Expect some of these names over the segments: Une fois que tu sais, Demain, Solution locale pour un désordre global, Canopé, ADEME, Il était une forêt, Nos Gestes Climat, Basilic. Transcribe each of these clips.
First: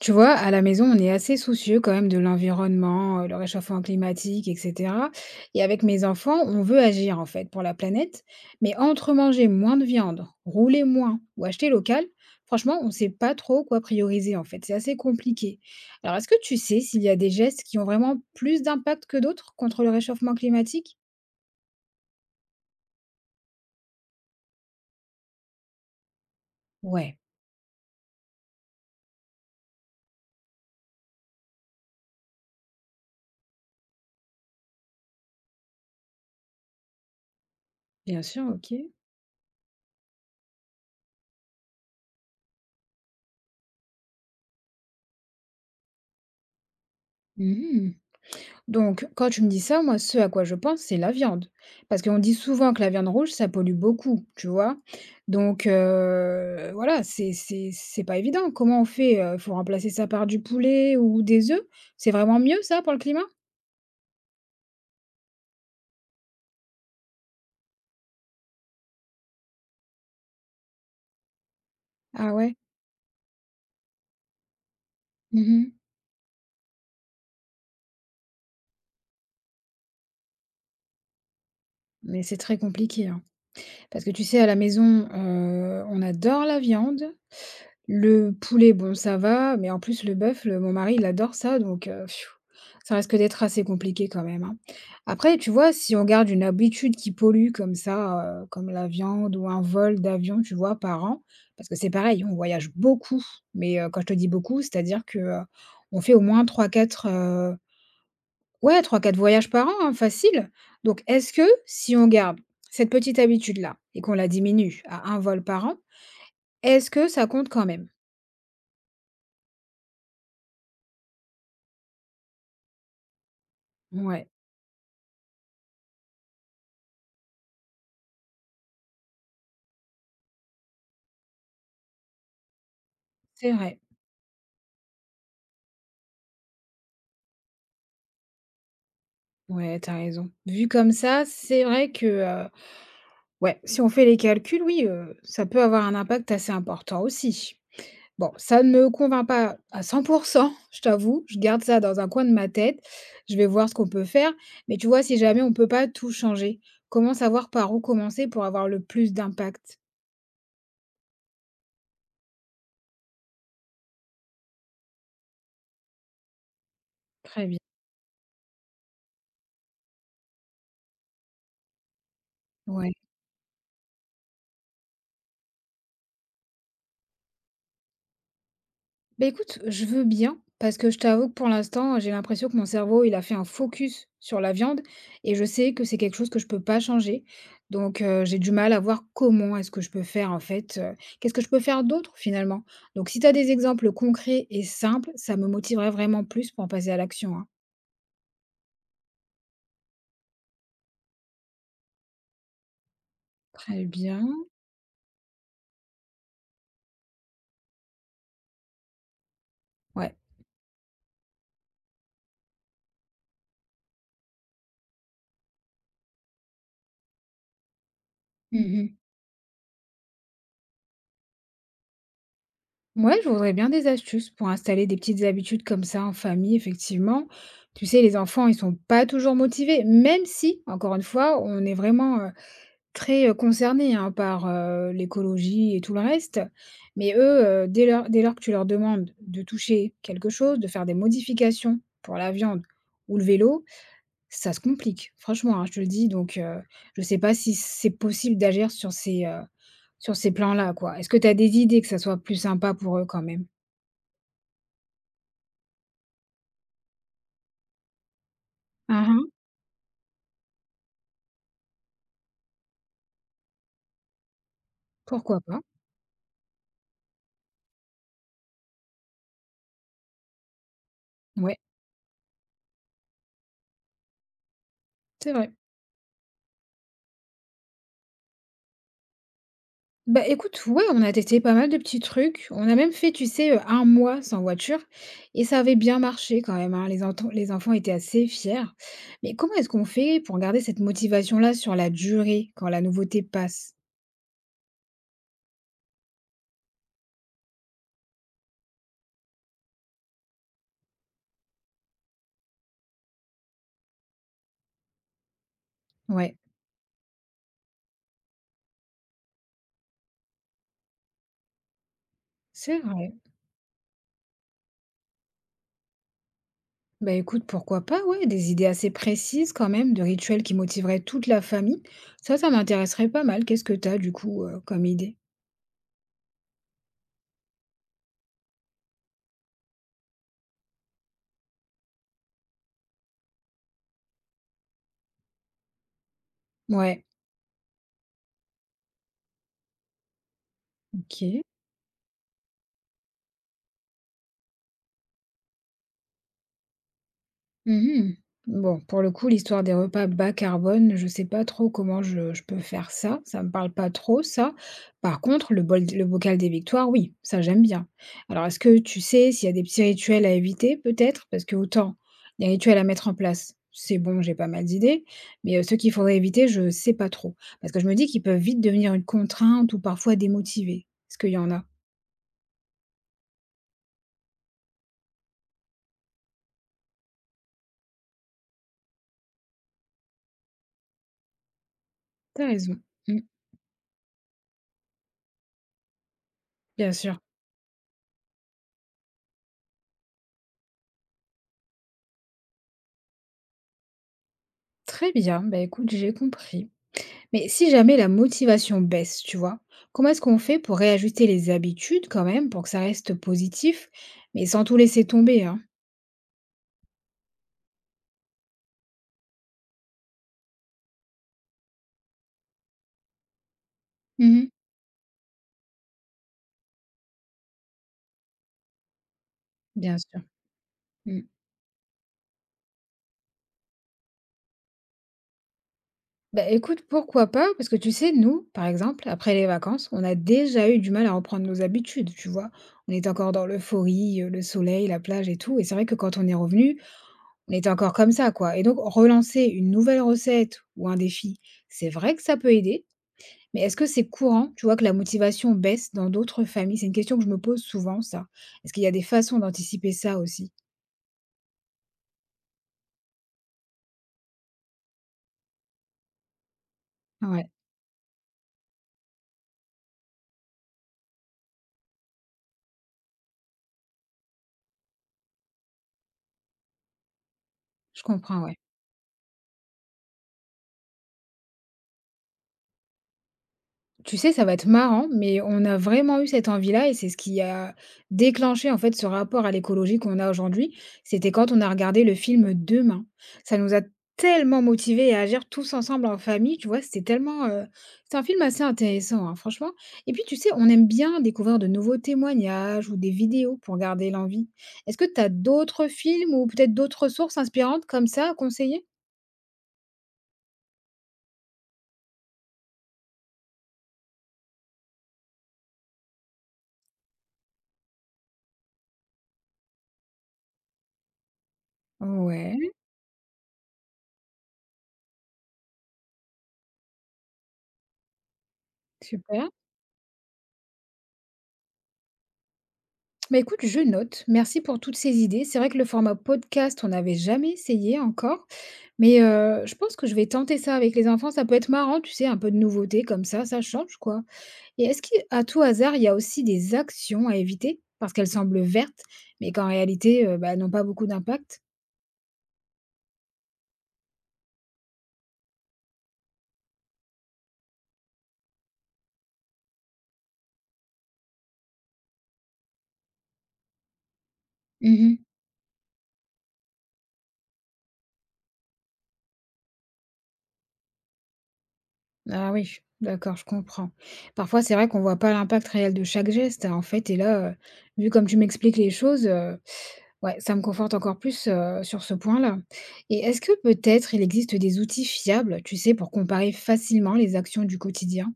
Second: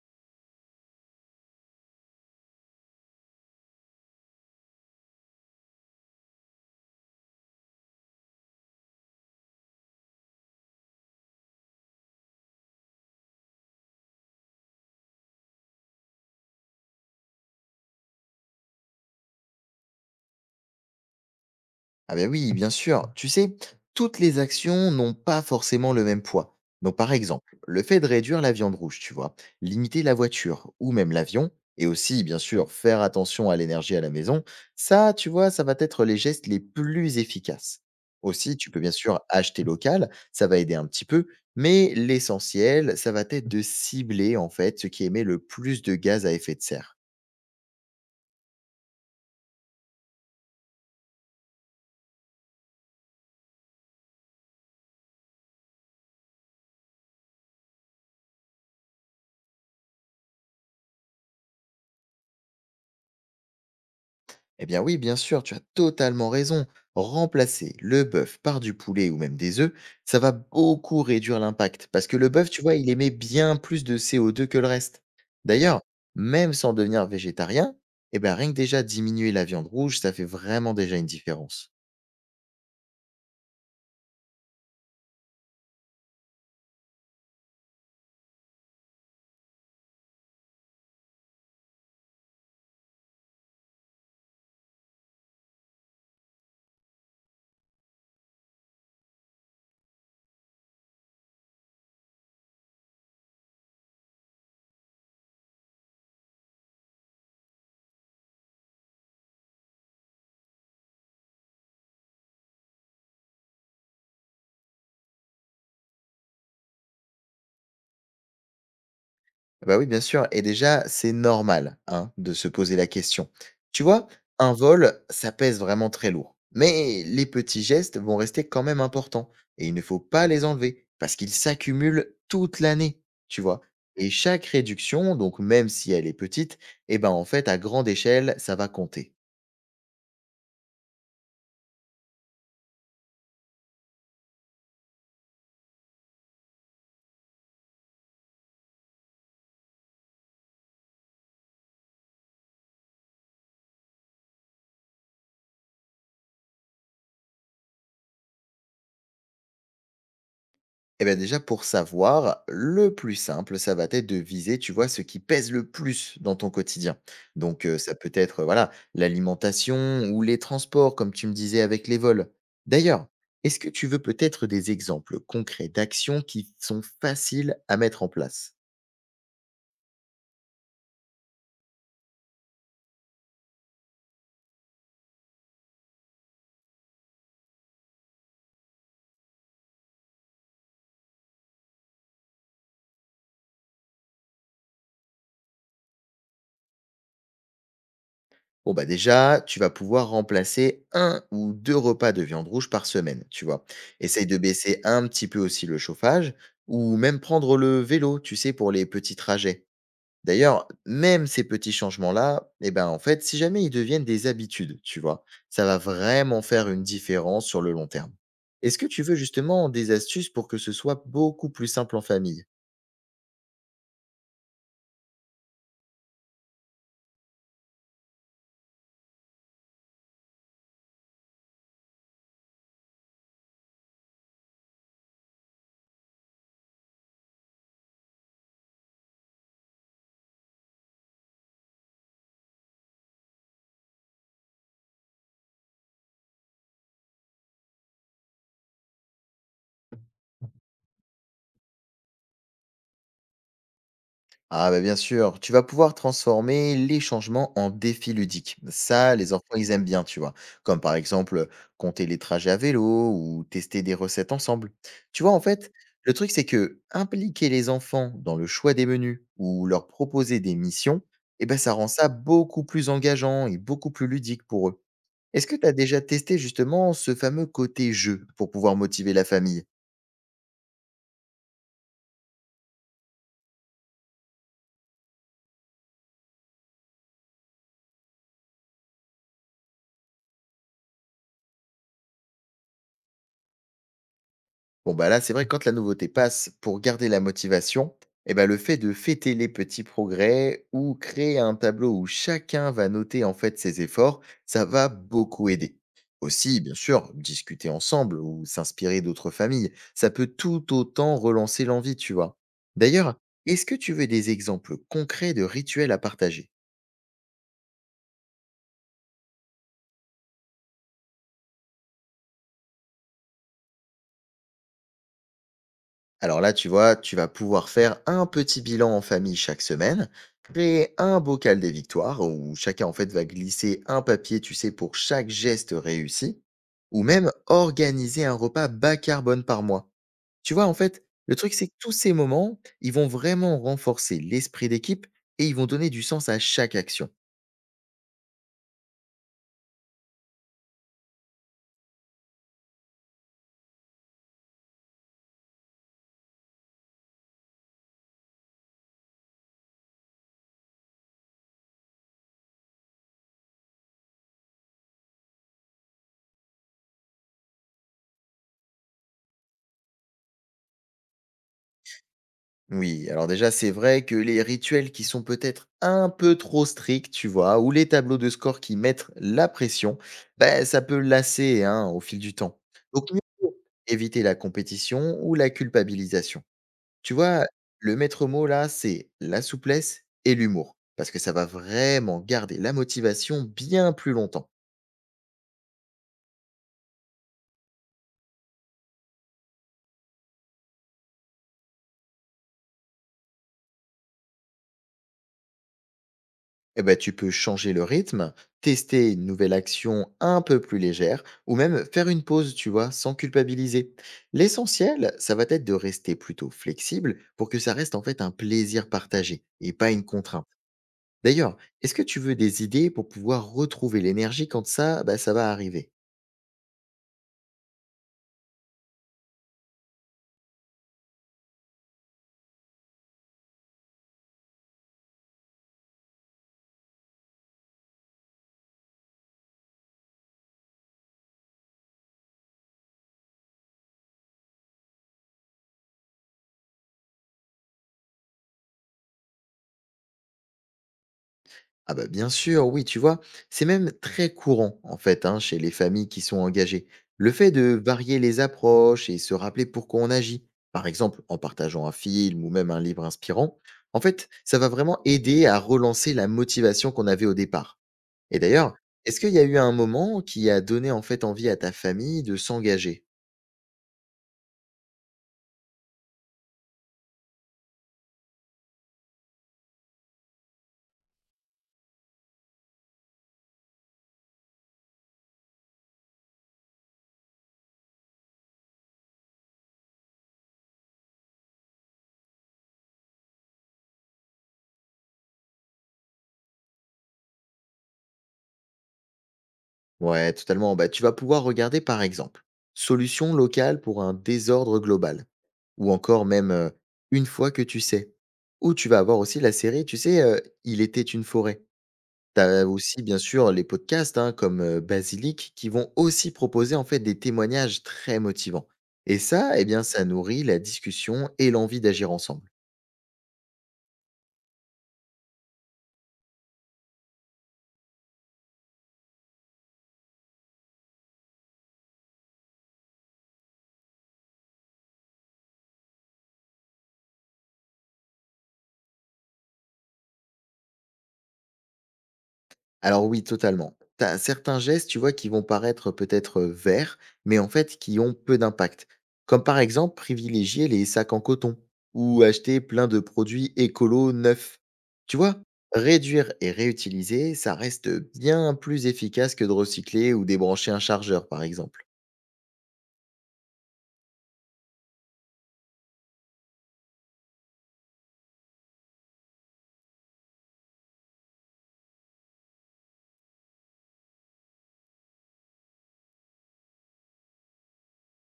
Tu vois, à la maison, on est assez soucieux quand même de l'environnement, le réchauffement climatique, etc. Et avec mes enfants, on veut agir en fait pour la planète. Mais entre manger moins de viande, rouler moins ou acheter local, franchement, on ne sait pas trop quoi prioriser en fait. C'est assez compliqué. Alors, est-ce que tu sais s'il y a des gestes qui ont vraiment plus d'impact que d'autres contre le réchauffement climatique? Ah ben oui, bien sûr. Tu sais, toutes les actions n'ont pas forcément le même poids. Donc par Ouais, exemple, le fait de réduire la viande rouge, tu vois, limiter la voiture ou même l'avion, et aussi bien sûr faire attention à l'énergie à la maison, ça, tu vois, ça va être les gestes les plus efficaces. bien sûr, Aussi, tu ok. peux bien sûr acheter local, ça va aider un petit peu, mais l'essentiel, ça va être de cibler en fait ce qui émet le plus de gaz à effet de serre. Mhm. Donc, quand tu me dis ça, moi, ce à quoi je pense, c'est la viande. Parce qu'on dit souvent que la viande rouge, ça pollue beaucoup, tu vois? Donc, voilà, c'est pas évident. Comment on fait? Il faut remplacer ça par du poulet ou des œufs? C'est vraiment mieux ça pour le climat? Eh bien oui, bien sûr, tu as totalement raison. Remplacer le bœuf par du poulet ou même des œufs, ça va beaucoup réduire l'impact parce que le Ah bœuf, ouais? tu vois, il émet bien plus de CO2 que le reste. Mmh. D'ailleurs, même sans devenir végétarien, eh bien rien que déjà diminuer la viande rouge, ça fait vraiment déjà une différence. Mais c'est très compliqué, hein. Parce que tu sais, à la maison, on adore la viande. Le poulet, bon, ça va, mais en plus le bœuf, le mon mari, il adore ça, donc, ça risque d'être assez compliqué quand même, hein. Après, tu vois, si on garde une habitude qui pollue comme ça, comme la viande ou un vol d'avion, tu vois, par an, parce que c'est pareil, on voyage beaucoup, mais, quand je te dis beaucoup, c'est-à-dire que, on fait au moins trois quatre voyages par an, hein, facile. Donc est-ce que si on garde cette petite habitude-là et qu'on la diminue à un vol par an, est-ce que ça compte quand même? Ah bah oui, bien sûr. Et déjà, c'est normal, hein, de se poser la question. Tu vois, Ouais, un vol, ça pèse vraiment très lourd. Mais les petits gestes vont rester quand même importants. Et il ne faut pas les enlever, parce qu'ils s'accumulent toute l'année, tu c'est vois. vrai. Et chaque réduction, donc même si elle est petite, eh ben en fait, à grande échelle, ça va compter. Ouais, t'as raison. Vu comme ça, c'est vrai que, ouais, si on fait les calculs, oui, ça peut avoir un impact assez important aussi. Bon, ça ne me convainc pas à 100%, je t'avoue, je garde ça dans un coin de ma tête. Je vais voir ce qu'on peut faire, mais tu vois, si jamais on ne peut pas tout changer, comment savoir par où commencer pour avoir le plus d'impact? Eh bien déjà, pour savoir, le plus simple, ça va être de viser, tu vois, ce qui pèse le plus dans ton quotidien. Très bien. Donc, ça peut être, voilà, l'alimentation ou les transports, comme tu me disais avec les vols. Ouais. D'ailleurs, est-ce que tu veux peut-être des exemples concrets d'actions qui sont faciles à mettre en place? Beh, écoute, je veux bien parce que je t'avoue que pour l'instant, j'ai l'impression que mon cerveau, il a fait un focus sur la viande et je sais que c'est quelque chose que je peux pas changer. Donc, j'ai du mal à voir comment est-ce que je peux faire, en fait, qu'est-ce que je peux faire d'autre finalement? Donc si tu as des exemples concrets et simples, ça me motiverait vraiment plus pour en passer à l'action, hein. Bon, bah, déjà, tu vas pouvoir remplacer un ou 2 repas de viande rouge par semaine, tu vois? Très Essaye bien. de baisser un petit peu aussi le chauffage ou même prendre le vélo, tu sais, pour les petits trajets. Ouais. D'ailleurs, même ces petits changements-là, eh ben, en fait, si jamais ils deviennent des habitudes, tu vois, ça va vraiment faire une différence sur le long terme. Est-ce que Mmh. tu veux justement des astuces pour que ce soit beaucoup plus simple en famille? Ouais, je voudrais bien des astuces pour installer des petites habitudes comme ça en famille, effectivement. Tu sais, les enfants, ils sont pas toujours motivés, même si, encore une fois, on est vraiment, très, concernés hein, par, l'écologie et tout le reste. Mais eux, dès lors que tu leur demandes de toucher quelque chose, de faire des modifications pour la viande ou le vélo, ça se complique, franchement, hein, je te le dis. Donc, je sais pas si c'est possible d'agir sur ces plans-là, quoi. Est-ce que tu as des idées que ça soit plus sympa pour eux quand même? Ah bah bien sûr, tu vas pouvoir transformer les changements en défis ludiques. Mmh Ça, mh. les enfants, ils aiment bien, tu vois. Comme par exemple compter les trajets à vélo ou tester des recettes ensemble. Tu vois, en Pourquoi pas? fait, le truc, c'est que impliquer les enfants dans le choix des menus ou leur proposer des missions, eh ben Ouais, ça rend ça beaucoup plus engageant et beaucoup plus ludique pour eux. c'est Est-ce vrai. que tu as déjà testé justement ce fameux côté jeu pour pouvoir motiver la famille? Bah, écoute, ouais, on a testé pas mal de petits trucs. On a même fait, tu sais, 1 mois sans voiture et ça avait bien marché quand même, hein. Les enfants étaient assez fiers. Mais comment est-ce qu'on fait pour garder cette motivation-là sur la durée quand la nouveauté passe? Bon, bah là, c'est vrai que quand la nouveauté passe, pour garder la motivation, eh ben, le fait de fêter les petits progrès ou créer un tableau où chacun va noter en fait ses efforts, ça va beaucoup aider. Ouais, Aussi, bien sûr, discuter ensemble ou s'inspirer d'autres familles, ça peut tout autant relancer l'envie, tu vois. c'est vrai. D'ailleurs, est-ce que tu veux des exemples concrets de rituels à partager? Bah, écoute, pourquoi pas, ouais, des idées assez précises quand même de rituels qui motiveraient toute la famille. Ça m'intéresserait pas mal. Qu'est-ce que tu as du coup, comme idée? Alors là, tu vois, tu vas pouvoir faire un petit bilan en famille chaque semaine, créer un bocal des victoires où chacun en fait va glisser un papier, tu sais, pour chaque geste réussi, ou Ouais, même organiser un repas bas carbone par mois. Tu vois, en fait, le OK. truc c'est que tous ces moments, ils vont vraiment renforcer l'esprit d'équipe et ils vont donner du sens à chaque action. Mmh. Bon, pour le coup, l'histoire des repas bas carbone, je sais pas trop comment je peux faire ça. Ça me parle pas trop ça. Par contre, le bocal des victoires, oui, ça j'aime bien. Alors est-ce que tu sais s'il y a des petits rituels à éviter peut-être? Parce que autant les rituels à mettre en place, c'est bon, j'ai pas mal d'idées, mais, ceux qu'il faudrait éviter, je sais pas trop. Parce que je me dis qu'ils peuvent vite devenir une contrainte ou parfois démotiver. Est-ce qu'il y en a? Oui, alors déjà, c'est vrai que les rituels qui sont peut-être un peu trop stricts, tu vois, ou les tableaux de score qui mettent la pression, ben, ça peut lasser hein, au fil du T'as temps. raison. Donc, mieux Mmh, vaut éviter la compétition ou la culpabilisation. bien Tu sûr. vois, le maître mot là, c'est la souplesse et l'humour, parce que ça va vraiment garder la motivation bien plus longtemps. Très bien, bah écoute, j'ai compris. Mais si jamais la motivation baisse, tu vois, comment est-ce qu'on fait pour réajuster les habitudes quand même, pour que ça reste positif, mais sans tout laisser tomber, hein? Eh ben, tu peux changer le rythme, tester une nouvelle action un peu plus légère, ou même faire une pause, tu vois, sans culpabiliser. Mhm. L'essentiel, ça va être de rester plutôt flexible pour que ça reste en fait un plaisir partagé et pas Bien une sûr. contrainte. Mm. D'ailleurs, est-ce que tu veux des idées pour pouvoir retrouver l'énergie quand ça, bah, ça va arriver? Bah écoute, pourquoi pas? Parce que tu sais, nous, par exemple, après les vacances, on a déjà eu du mal à reprendre nos habitudes, tu vois. On est encore dans l'euphorie, le soleil, la plage et tout. Et c'est vrai que quand on est revenu, on était encore comme ça, quoi. Et donc, relancer une nouvelle recette ou un défi, c'est vrai que ça peut aider. Mais est-ce que c'est courant, tu vois, que la motivation baisse dans d'autres familles? C'est une question que je me pose souvent, ça. Est-ce qu'il y a des façons d'anticiper ça aussi? Ah bah bien sûr, oui, tu vois, c'est même très courant en fait hein, chez les familles qui sont engagées. Le Ouais, fait de varier les approches et se rappeler pourquoi on agit, par exemple en partageant un film ou même un livre inspirant, en fait, ça va vraiment aider à relancer la motivation qu'on avait au départ. je Et comprends, ouais. d'ailleurs, est-ce qu'il y a eu un moment qui a donné en fait envie à ta famille de s'engager? Tu sais, ça va être marrant, mais on a vraiment eu cette envie-là et c'est ce qui a déclenché en fait ce rapport à l'écologie qu'on a aujourd'hui. C'était quand on a regardé le film Demain. Ça nous a tellement motivés à agir tous ensemble en famille, tu vois, c'était tellement, c'est un film assez intéressant, hein, franchement. Et puis, tu sais, on aime bien découvrir de nouveaux témoignages ou des vidéos pour garder l'envie. Est-ce que tu as d'autres films ou peut-être d'autres sources inspirantes comme ça à conseiller? Ouais, totalement. Bah, tu vas pouvoir regarder par exemple Solution locale pour un désordre global ou encore même, Une fois que tu sais. Ou tu vas avoir aussi la série, tu sais, Il était une forêt. Tu as Ouais, aussi bien sûr les podcasts, hein, comme, Basilic qui vont aussi proposer en fait des témoignages très motivants. Et super. ça, eh bien, ça nourrit la discussion et l'envie d'agir ensemble. Bah, écoute, je note. Merci pour toutes ces idées. C'est vrai que le format podcast, on n'avait jamais essayé encore, mais, je pense que je vais tenter ça avec les enfants. Ça peut être marrant, tu sais, un peu de nouveauté comme ça change, quoi. Et est-ce qu'à tout hasard, il y a aussi des actions à éviter? Parce qu'elles semblent vertes, mais qu'en réalité, bah, elles n'ont pas beaucoup d'impact? Alors oui, totalement. T'as certains gestes, tu vois, qui vont paraître peut-être verts, mais en fait qui ont peu d'impact. Comme par exemple privilégier les sacs en coton ou acheter plein de produits écolos neufs. Tu Mmh. vois, réduire et réutiliser, ça reste bien plus efficace que de recycler ou débrancher un chargeur, par exemple. Ah oui, d'accord, je comprends. Parfois, c'est vrai qu'on voit pas l'impact réel de chaque geste, hein, en fait et là, vu comme tu m'expliques les choses, ouais, ça me conforte encore plus, sur ce point-là. Et est-ce que peut-être il existe des outils fiables, tu sais, pour comparer facilement les actions du quotidien?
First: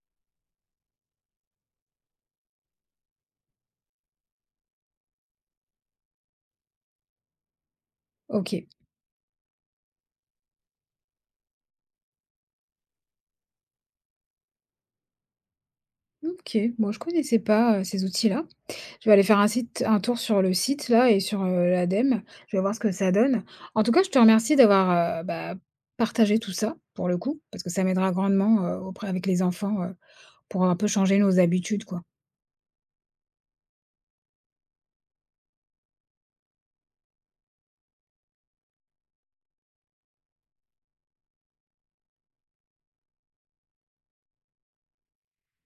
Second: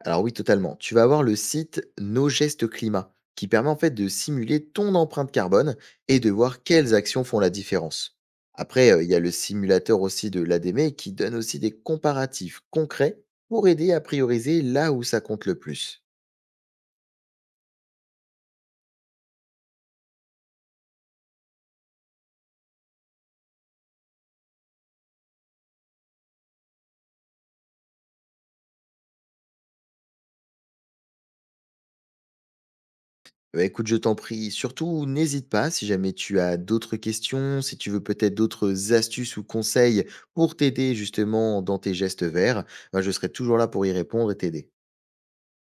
Alors oui, totalement. Tu vas avoir le site Nos Gestes Climat, qui permet en fait de simuler ton empreinte carbone et de voir quelles actions font la différence. OK. Après, il y a le simulateur aussi de l'ADME qui donne aussi des comparatifs concrets pour aider à prioriser là où ça compte le plus. OK, moi, je connaissais pas, ces outils-là. Je vais aller faire un tour sur le site là et sur, l'ADEME. Je vais voir ce que ça donne. En tout cas, je te remercie d'avoir, bah, partagé tout ça, pour le coup, parce que ça m'aidera grandement, auprès avec les enfants, pour un peu changer nos habitudes, quoi. Bah, écoute, je t'en prie, surtout n'hésite pas si jamais tu as d'autres questions, si tu veux peut-être d'autres astuces ou conseils pour t'aider justement dans tes gestes verts, bah, je serai toujours là pour y répondre et t'aider.